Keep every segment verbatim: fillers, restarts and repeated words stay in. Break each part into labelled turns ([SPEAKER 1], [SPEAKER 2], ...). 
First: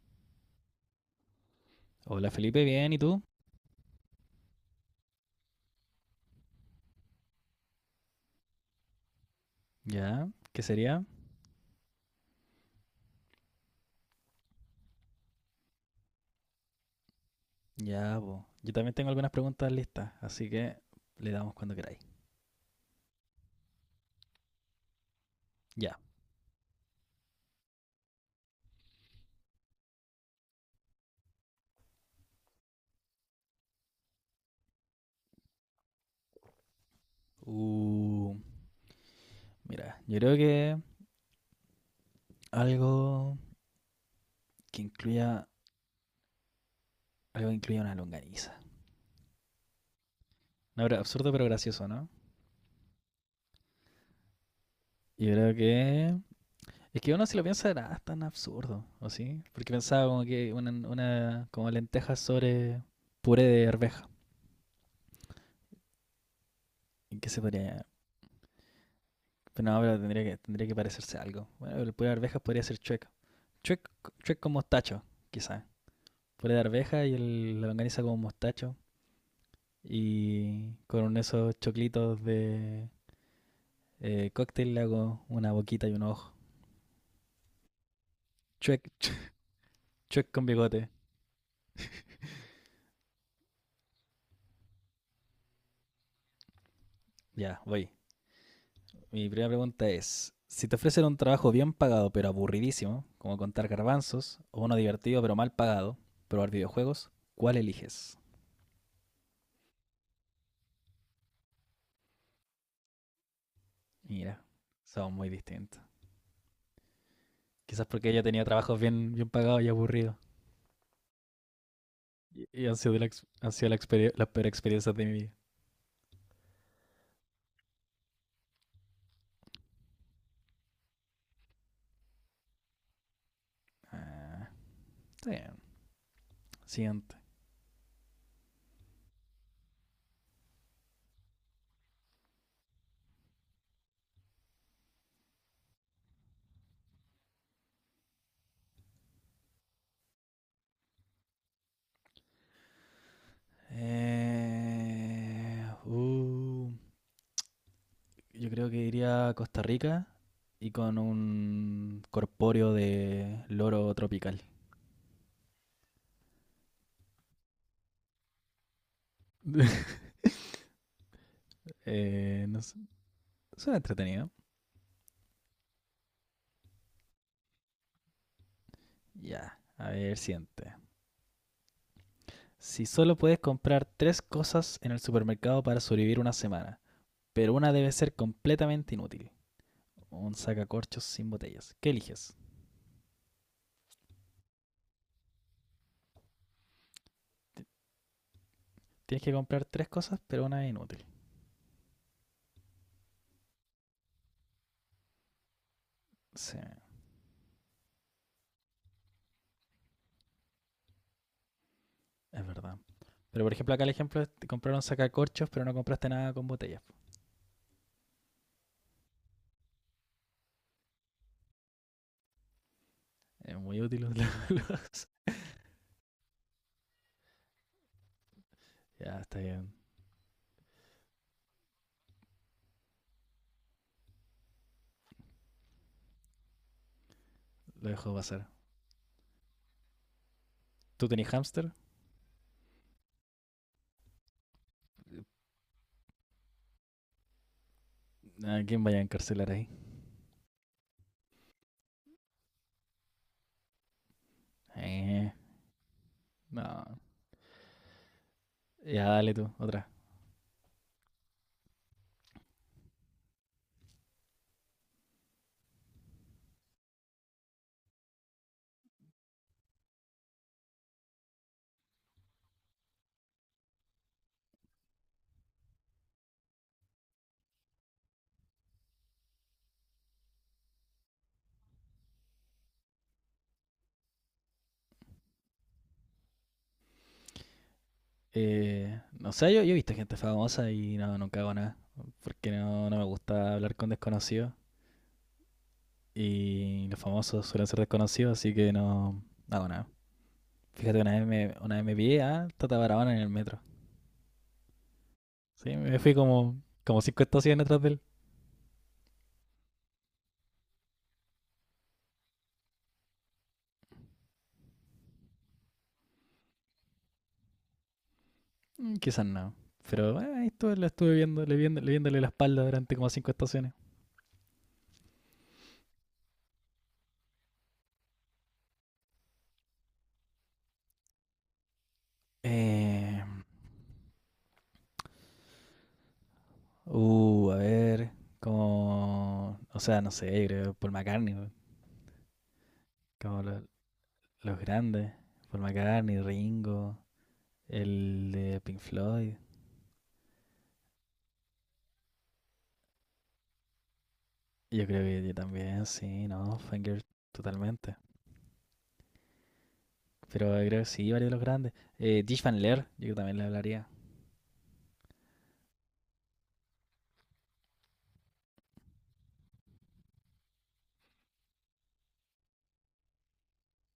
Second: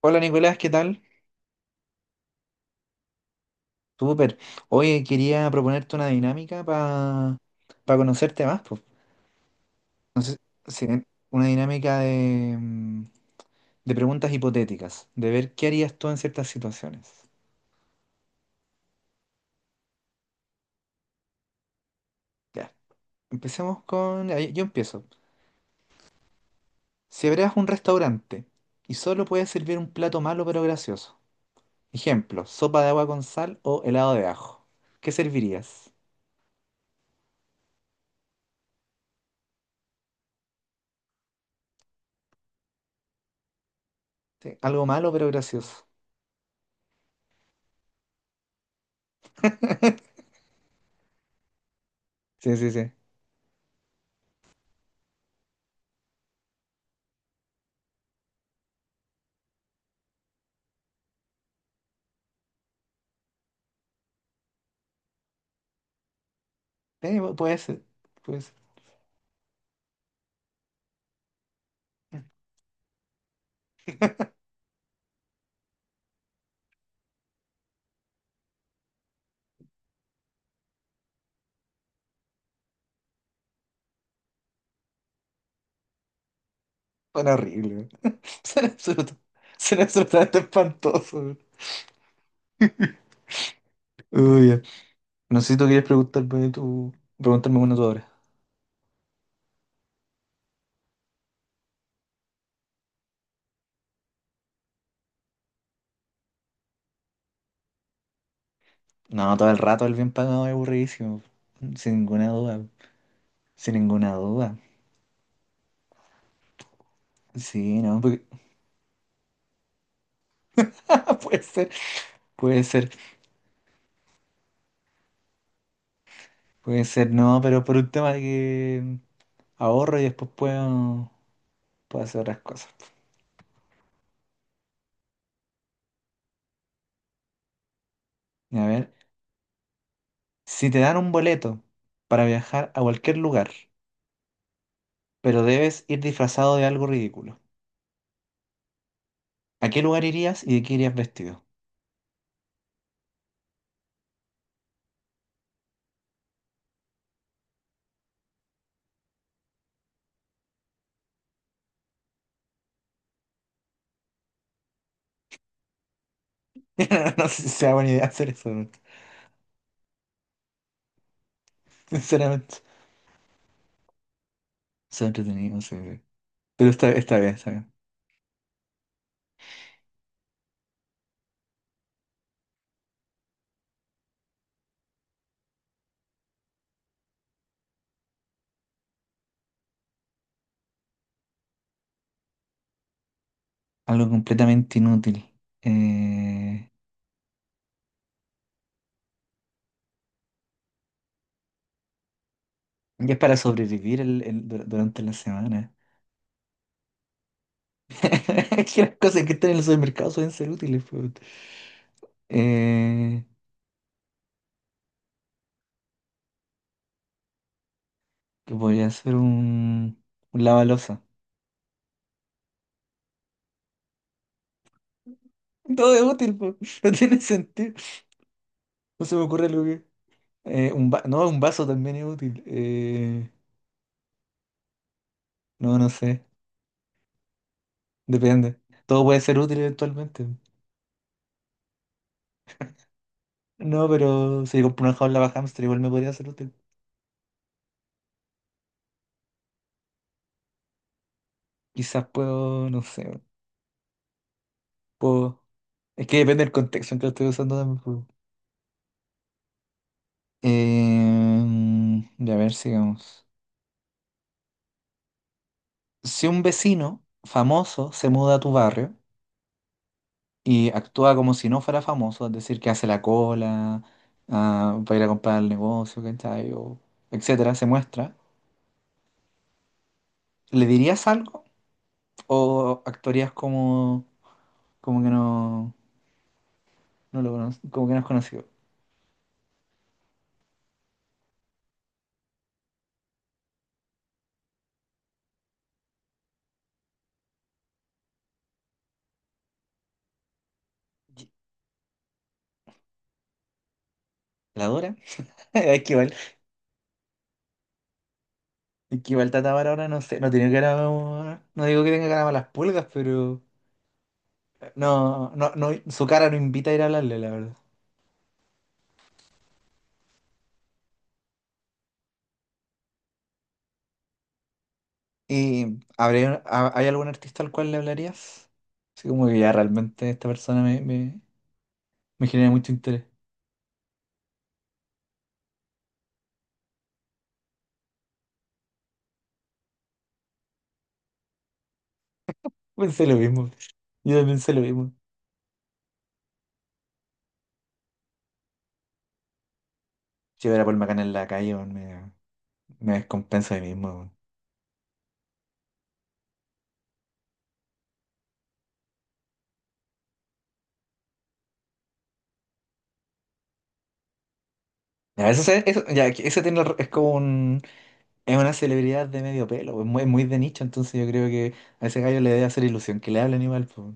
[SPEAKER 1] Hola Nicolás, ¿qué tal?
[SPEAKER 2] Hola Felipe, bien, ¿y tú?
[SPEAKER 1] Súper. Oye, quería proponerte una dinámica para conocerte más, pues.
[SPEAKER 2] Ya,
[SPEAKER 1] Entonces,
[SPEAKER 2] ¿qué
[SPEAKER 1] sé
[SPEAKER 2] sería?
[SPEAKER 1] si- una dinámica de, mm, de preguntas hipotéticas, de ver qué harías tú en ciertas situaciones.
[SPEAKER 2] Ya, po. Yo también tengo algunas preguntas listas, así que le damos cuando queráis.
[SPEAKER 1] Ya, empecemos. con... ahí- Yo empiezo.
[SPEAKER 2] Ya.
[SPEAKER 1] Si abrieras un restaurante y solo puedes servir un plato malo pero gracioso, ejemplo, sopa de agua con sal o helado de ajo, ¿qué servirías?
[SPEAKER 2] Uh, mira, yo creo que algo
[SPEAKER 1] Sí,
[SPEAKER 2] que
[SPEAKER 1] algo malo pero
[SPEAKER 2] incluya,
[SPEAKER 1] gracioso.
[SPEAKER 2] algo que incluya una longaniza. No, pero absurdo pero gracioso, ¿no?
[SPEAKER 1] Sí, sí, sí.
[SPEAKER 2] Yo creo que... Es que uno si lo piensa era ah, tan absurdo, ¿o sí? Porque pensaba como que una, una como lentejas sobre puré de arveja.
[SPEAKER 1] Eh,
[SPEAKER 2] ¿En qué se
[SPEAKER 1] puede ser,
[SPEAKER 2] podría...?
[SPEAKER 1] puede
[SPEAKER 2] Pero no, pero tendría que, tendría que parecerse a algo. Bueno, el puré de
[SPEAKER 1] ser.
[SPEAKER 2] arvejas podría ser chueca. Chuec, chuec con mostacho, quizás. Puré de arveja y el, la longaniza con mostacho. Y con esos choclitos de eh, cóctel le hago una boquita y un ojo.
[SPEAKER 1] Suena horrible. Suena
[SPEAKER 2] Chuec,
[SPEAKER 1] absoluto- suena
[SPEAKER 2] chuec
[SPEAKER 1] absolutamente
[SPEAKER 2] con bigote.
[SPEAKER 1] espantoso. Uy, ya. No sé si tú quieres preguntarme tú, preguntarme
[SPEAKER 2] Ya,
[SPEAKER 1] una tú
[SPEAKER 2] voy.
[SPEAKER 1] ahora.
[SPEAKER 2] Mi primera pregunta es, si te ofrecen un trabajo bien pagado pero aburridísimo, como contar garbanzos, o uno divertido pero mal pagado, probar videojuegos, ¿cuál eliges?
[SPEAKER 1] No, todo el rato el bien pagado es aburridísimo. Sin ninguna duda. Sin ninguna
[SPEAKER 2] Mira,
[SPEAKER 1] duda.
[SPEAKER 2] son muy distintos.
[SPEAKER 1] Sí,
[SPEAKER 2] Quizás
[SPEAKER 1] no,
[SPEAKER 2] porque
[SPEAKER 1] porque-
[SPEAKER 2] ella tenía trabajos bien, bien pagados y aburridos.
[SPEAKER 1] Puede ser,
[SPEAKER 2] Y,
[SPEAKER 1] puede
[SPEAKER 2] y ha
[SPEAKER 1] ser,
[SPEAKER 2] sido la, ex- ha sido la, experie- la peor experiencia de mi vida.
[SPEAKER 1] puede ser, no, pero por un tema de que mm, ahorro y después puedo, puedo hacer otras cosas.
[SPEAKER 2] Está Siguiente.
[SPEAKER 1] A ver, si te dan un boleto para viajar a cualquier lugar, pero debes ir disfrazado de algo ridículo, ¿a qué lugar irías y de qué irías vestido?
[SPEAKER 2] Eh, uh, yo creo que iría a Costa Rica y con un corpóreo de loro tropical.
[SPEAKER 1] No sé si sea buena idea hacer eso, ¿no?
[SPEAKER 2] Eh, no
[SPEAKER 1] Sinceramente.
[SPEAKER 2] sé, suena entretenido.
[SPEAKER 1] Son entretenido, sí. Pero está, está bien, está bien.
[SPEAKER 2] Ya, yeah. A ver, siguiente. Si solo puedes comprar tres cosas en el supermercado para sobrevivir una semana, pero una debe ser completamente inútil. Un sacacorchos sin botellas. ¿Qué eliges?
[SPEAKER 1] Algo completamente inútil. Eh,
[SPEAKER 2] Tienes que comprar tres cosas, pero una es inútil.
[SPEAKER 1] y es para sobrevivir el, el- dur- durante la semana.
[SPEAKER 2] Sí,
[SPEAKER 1] Es que las cosas que están en el supermercado suelen ser útiles, pues.
[SPEAKER 2] es verdad.
[SPEAKER 1] Eh,
[SPEAKER 2] Pero por ejemplo, acá el ejemplo es te compraron sacacorchos, pero no compraste nada con botellas.
[SPEAKER 1] que podría ser un, un lavaloza.
[SPEAKER 2] Es muy útil. Los-
[SPEAKER 1] Todo es útil, pues. No tiene sentido. No se
[SPEAKER 2] Ya,
[SPEAKER 1] me
[SPEAKER 2] está
[SPEAKER 1] ocurre algo
[SPEAKER 2] bien.
[SPEAKER 1] que... eh, un va- no, Un vaso también es útil. Eh, no, no sé.
[SPEAKER 2] Lo dejo pasar.
[SPEAKER 1] Depende. Todo puede ser útil eventualmente.
[SPEAKER 2] ¿Tú tenés hámster?
[SPEAKER 1] No, pero si compro una jaula para hámster igual me podría ser útil.
[SPEAKER 2] ¿A quién vaya a encarcelar ahí?
[SPEAKER 1] Quizás puedo, no sé,
[SPEAKER 2] Eh,
[SPEAKER 1] puedo. Es que depende del contexto en
[SPEAKER 2] no.
[SPEAKER 1] que lo estoy usando también, po.
[SPEAKER 2] Ya, dale tú, otra.
[SPEAKER 1] Eh, ya, a ver, sigamos. Si un vecino famoso se muda a tu barrio y actúa como si no fuera famoso, es decir, que hace la cola ah, para ir a comprar al negocio, ¿cachai? O etcétera, se muestra, ¿le dirías algo o actuarías como, como que no? No lo conozco, como que no es conocido.
[SPEAKER 2] Eh, no sé, yo, yo he visto gente famosa y no, nunca hago nada. Porque no, no me gusta hablar con desconocidos. Y los famosos suelen ser desconocidos, así que no no hago nada. Fíjate, una vez me, una vez me pillé a Tata Barahona en el metro.
[SPEAKER 1] ¿La Dora?
[SPEAKER 2] Sí,
[SPEAKER 1] Es que
[SPEAKER 2] me
[SPEAKER 1] igual,
[SPEAKER 2] fui como, como cinco estaciones atrás de él.
[SPEAKER 1] es que igual Tatamar ahora no sé, no tiene cara. No digo que tenga cara a las pulgas, pero. eh, No, no, no, su cara no invita a ir a hablarle, la verdad.
[SPEAKER 2] Mm, quizás no. Pero eh, ahí estuve, lo estuve viendo, le viendo, le viéndole la espalda durante como cinco estaciones.
[SPEAKER 1] ¿Y habría- ha- hay algún artista al cual le hablarías? Así como que ya realmente esta persona me, me, me genera mucho interés.
[SPEAKER 2] Eh, uh, a ver, como, o sea, no sé, creo, Paul McCartney, weón.
[SPEAKER 1] Pensé lo
[SPEAKER 2] como
[SPEAKER 1] mismo.
[SPEAKER 2] lo-
[SPEAKER 1] Yo también pensé
[SPEAKER 2] los
[SPEAKER 1] lo mismo.
[SPEAKER 2] grandes. Paul McCartney, Ringo, el de Pink Floyd.
[SPEAKER 1] Si hubiera Paul Macana en la calle, weón, me, me descompenso de mí mismo, weón.
[SPEAKER 2] Yo creo que yo también, sí, no, Fangirl, totalmente. Pero creo que sí, varios de los grandes. Eh, Dish Van Leer, yo también le hablaría.
[SPEAKER 1] Ya, eso, se- eso, ya, que ese tiene, es como un. Es una celebridad de medio pelo, es muy, muy de nicho, entonces yo creo que a ese gallo le debe hacer ilusión que le hablen igual, po.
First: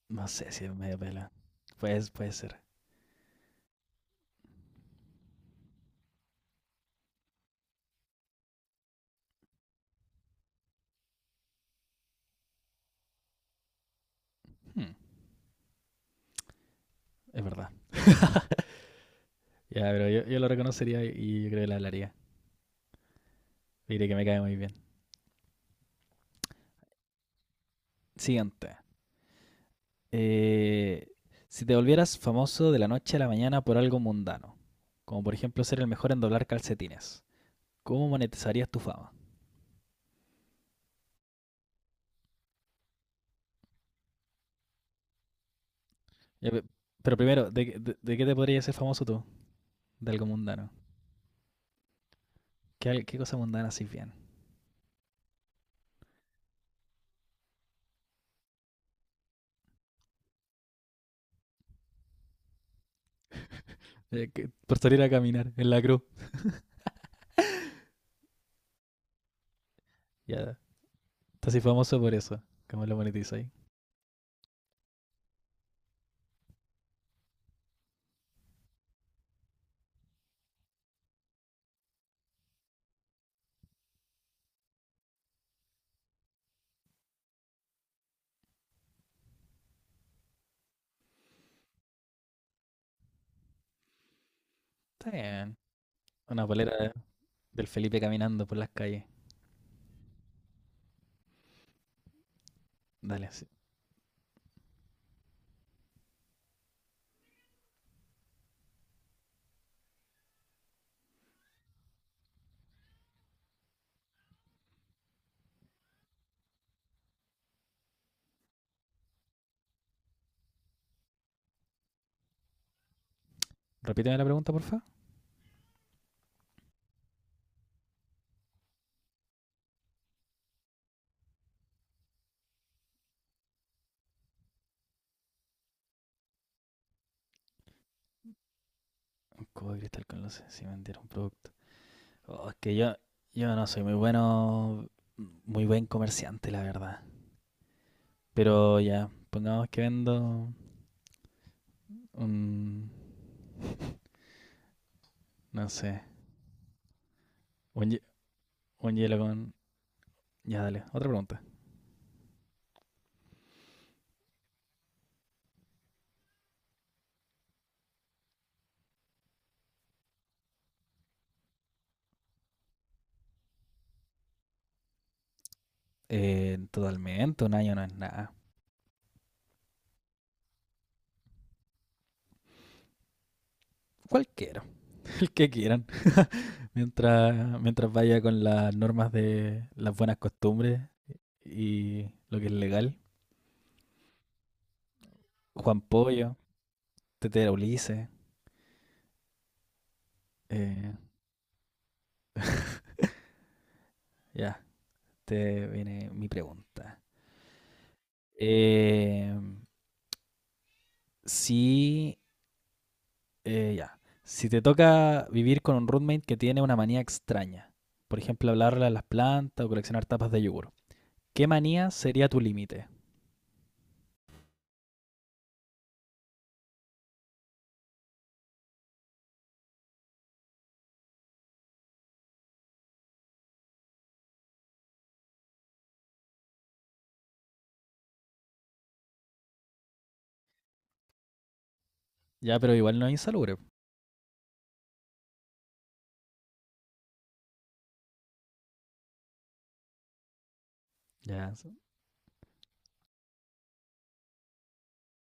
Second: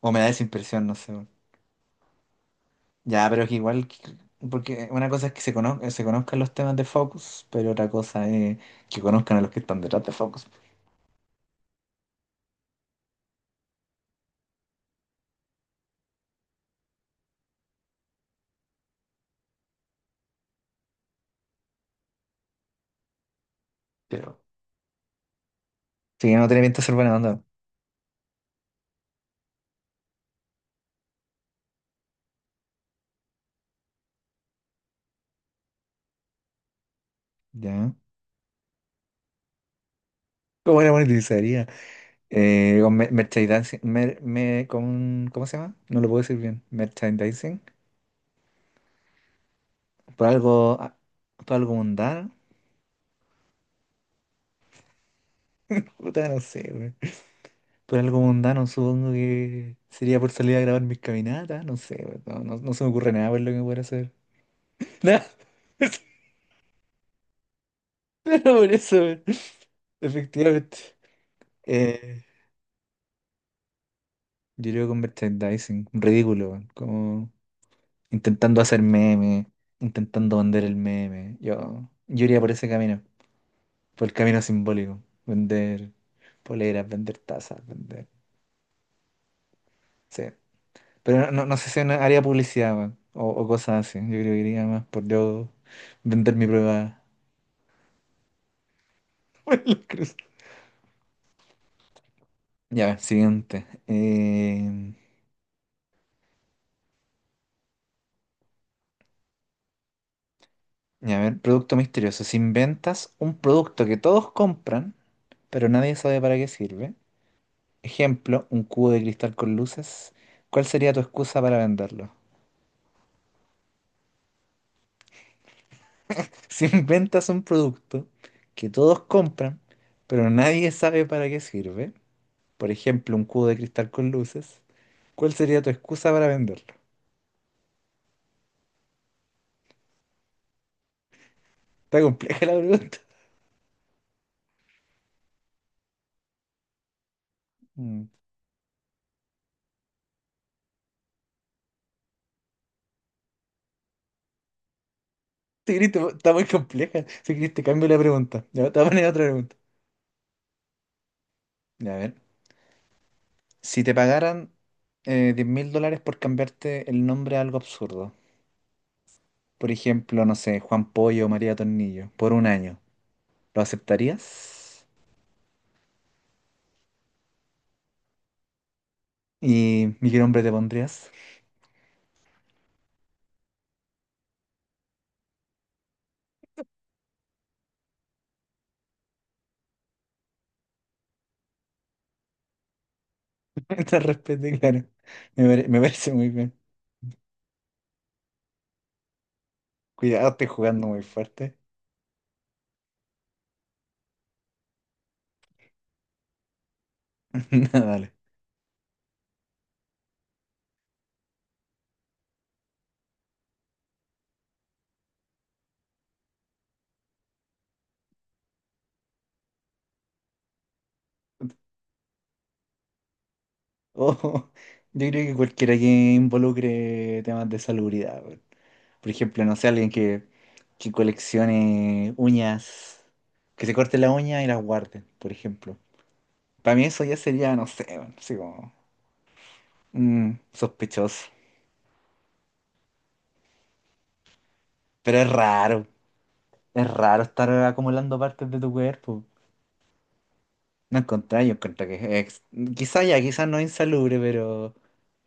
[SPEAKER 1] O me
[SPEAKER 2] No
[SPEAKER 1] da esa
[SPEAKER 2] sé si es
[SPEAKER 1] impresión, no
[SPEAKER 2] medio
[SPEAKER 1] sé, po.
[SPEAKER 2] pela. Pues, puede ser.
[SPEAKER 1] Ya, pero es que igual, que- porque una cosa es que se conozcan, se conozcan los temas de Focus, pero otra cosa es que conozcan a los que están detrás de Focus.
[SPEAKER 2] Hmm, es verdad. Ya, pero yo, yo lo reconocería y yo creo que la hablaría. Le diré que me
[SPEAKER 1] Pero
[SPEAKER 2] cae muy bien.
[SPEAKER 1] sí, no tiene pinta de ser buena onda,
[SPEAKER 2] Siguiente. Eh, si te volvieras famoso de la noche a la mañana por algo mundano, como por ejemplo ser el mejor en doblar calcetines,
[SPEAKER 1] ¿ya?
[SPEAKER 2] ¿cómo monetizarías tu fama?
[SPEAKER 1] ¿Cómo la monetizaría? Eh, con mer- merchandising, mer- me- con, ¿cómo se llama? No lo puedo decir
[SPEAKER 2] Ya,
[SPEAKER 1] bien.
[SPEAKER 2] pe- pero primero,
[SPEAKER 1] Merchandising,
[SPEAKER 2] ¿de, de, de qué te podrías ser famoso tú? De algo
[SPEAKER 1] por
[SPEAKER 2] mundano.
[SPEAKER 1] algo, ah, por algo mundano.
[SPEAKER 2] ¿Qué, al- ¿qué cosa mundana haces bien?
[SPEAKER 1] Puta, no sé, güey. Por algo mundano, supongo que sería por salir a grabar mis caminatas, no sé, weón, no, no, no se me ocurre nada por lo que pueda hacer.
[SPEAKER 2] Eh, que- por salir a
[SPEAKER 1] Nada,
[SPEAKER 2] caminar en la cruz.
[SPEAKER 1] por eso, weón,
[SPEAKER 2] Ya,
[SPEAKER 1] efectivamente.
[SPEAKER 2] estás así famoso por
[SPEAKER 1] Eh,
[SPEAKER 2] eso. ¿Cómo lo monetizáis?
[SPEAKER 1] yo creo con merchandising, ridículo, weón, como intentando hacer meme, intentando vender el meme. Yo, yo iría por ese camino, por el camino simbólico, vender poleras, vender tazas, vender. Sí. Pero no, no no sé si en área publicidad, weón, O, o cosas así. Yo creo que iría más por
[SPEAKER 2] Está
[SPEAKER 1] yo
[SPEAKER 2] bien.
[SPEAKER 1] vender
[SPEAKER 2] Una
[SPEAKER 1] mi
[SPEAKER 2] polera de-
[SPEAKER 1] prueba.
[SPEAKER 2] del Felipe caminando por las calles.
[SPEAKER 1] Por la cruz. Ya,
[SPEAKER 2] Dale, sí.
[SPEAKER 1] siguiente. Eh, ya, a ver, producto misterioso. Si inventas un producto que todos compran, pero nadie sabe para qué sirve. Ejemplo, un cubo de cristal con luces. ¿Cuál sería tu excusa para venderlo?
[SPEAKER 2] Repíteme la pregunta, porfa.
[SPEAKER 1] Si inventas un producto que todos compran, pero nadie sabe para qué sirve. Por ejemplo, un cubo de cristal con luces, ¿cuál sería tu excusa para venderlo?
[SPEAKER 2] Un cubo de cristal con luces, si vendiera un producto.
[SPEAKER 1] Está compleja
[SPEAKER 2] Oh,
[SPEAKER 1] la
[SPEAKER 2] es que yo,
[SPEAKER 1] pregunta.
[SPEAKER 2] yo no soy muy bueno, muy buen comerciante, la verdad.
[SPEAKER 1] Mm.
[SPEAKER 2] Pero ya, pongamos que vendo un, no
[SPEAKER 1] Si querés,
[SPEAKER 2] sé,
[SPEAKER 1] te- está muy compleja. Si querés, te cambio
[SPEAKER 2] un,
[SPEAKER 1] la
[SPEAKER 2] hie-
[SPEAKER 1] pregunta. Ya, te voy a
[SPEAKER 2] un
[SPEAKER 1] poner
[SPEAKER 2] hielo
[SPEAKER 1] otra
[SPEAKER 2] con...
[SPEAKER 1] pregunta.
[SPEAKER 2] Ya, dale, otra pregunta.
[SPEAKER 1] Ya, a ver, si te pagaran eh, diez mil dólares por cambiarte el nombre a algo absurdo, por ejemplo, no sé, Juan Pollo o María Tornillo, por un año, ¿lo aceptarías?
[SPEAKER 2] Eh, totalmente, un año no es nada.
[SPEAKER 1] ¿Y mi qué nombre te pondrías?
[SPEAKER 2] Cualquiera, el que quieran. Mientras, mientras vaya con las normas de las buenas costumbres y lo que es legal.
[SPEAKER 1] Te respeto, claro. Me, pare- me
[SPEAKER 2] Juan
[SPEAKER 1] parece muy
[SPEAKER 2] Pollo,
[SPEAKER 1] bien.
[SPEAKER 2] Tetera Ulises.
[SPEAKER 1] Cuidado, estoy jugando
[SPEAKER 2] eh,
[SPEAKER 1] muy fuerte.
[SPEAKER 2] ya, te viene mi pregunta.
[SPEAKER 1] Dale.
[SPEAKER 2] Eh, si, eh, ya, si te toca vivir con un roommate que tiene una manía extraña, por ejemplo, hablarle a las plantas o coleccionar tapas de yogur, ¿qué manía sería tu límite?
[SPEAKER 1] Oh, yo creo que cualquiera que involucre temas de salubridad, weón. Por ejemplo, no sé, alguien que, que coleccione uñas, que se corte la uña y las guarde, por ejemplo. Para mí eso ya sería, no sé, weón, así como mm, sospechoso.
[SPEAKER 2] Ya, pero igual no es insalubre.
[SPEAKER 1] Pero es raro, es raro estar acumulando partes de tu cuerpo. No encontré, yo
[SPEAKER 2] Ya,
[SPEAKER 1] encontré que es, quizá ya, quizás no es insalubre, pero,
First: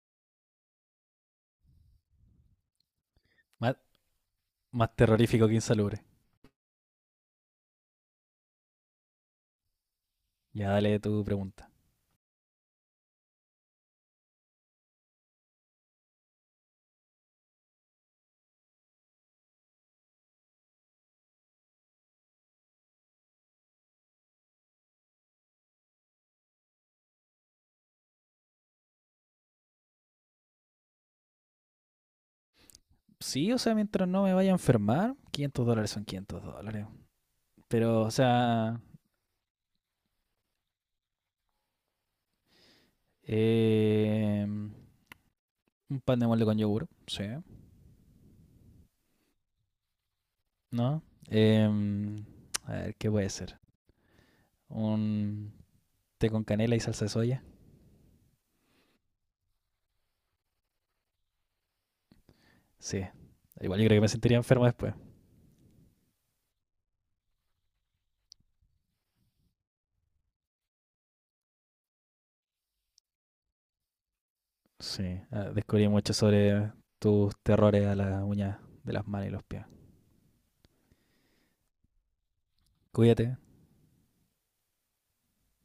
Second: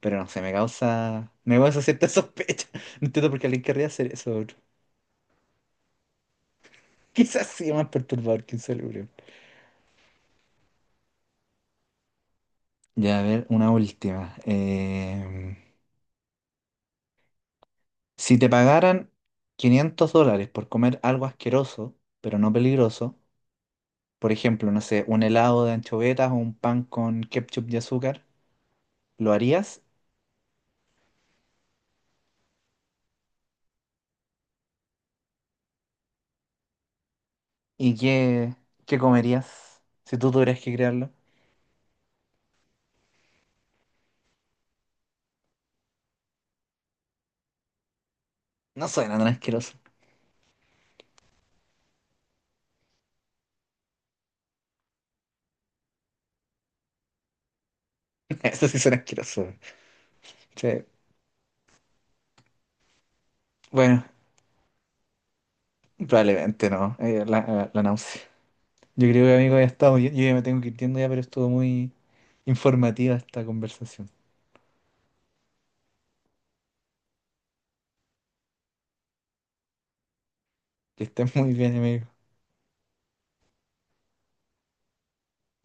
[SPEAKER 1] pero no sé, me causa, me causa cierta sospecha. No entiendo por qué alguien
[SPEAKER 2] más,
[SPEAKER 1] querría hacer eso.
[SPEAKER 2] más terrorífico que insalubre.
[SPEAKER 1] Quizás sí más perturbador que un.
[SPEAKER 2] Ya, dale tu pregunta.
[SPEAKER 1] Ya, a ver, una última. Em, si te pagaran quinientos dólares por comer algo asqueroso, pero no peligroso, por ejemplo, no sé, un helado de anchovetas o un pan con ketchup y azúcar, ¿lo harías?
[SPEAKER 2] Sí, o sea, mientras no me vaya a enfermar, quinientos dólares son quinientos dólares.
[SPEAKER 1] ¿Y
[SPEAKER 2] Pero, o
[SPEAKER 1] qué,
[SPEAKER 2] sea...
[SPEAKER 1] qué comerías si tú tuvieras que crearlo?
[SPEAKER 2] Eh, un pan de molde con yogur, sí.
[SPEAKER 1] No suena tan asqueroso.
[SPEAKER 2] ¿No? Eh, a ver, ¿qué puede ser? Un té con canela y salsa de soya.
[SPEAKER 1] Eso sí suena asqueroso. Sí,
[SPEAKER 2] Sí. Igual yo creo que
[SPEAKER 1] bueno,
[SPEAKER 2] me sentiría enfermo después.
[SPEAKER 1] probablemente no. eh, la, la, náusea. Yo creo que, amigo, ya estamos. Yo, yo ya me tengo que ir yendo ya, pero estuvo muy informativa esta conversación.
[SPEAKER 2] Sí. Ah, descubrí mucho sobre tus terrores a la uña de las manos y los pies.
[SPEAKER 1] Que estén muy bien, amigo.
[SPEAKER 2] Cuídate,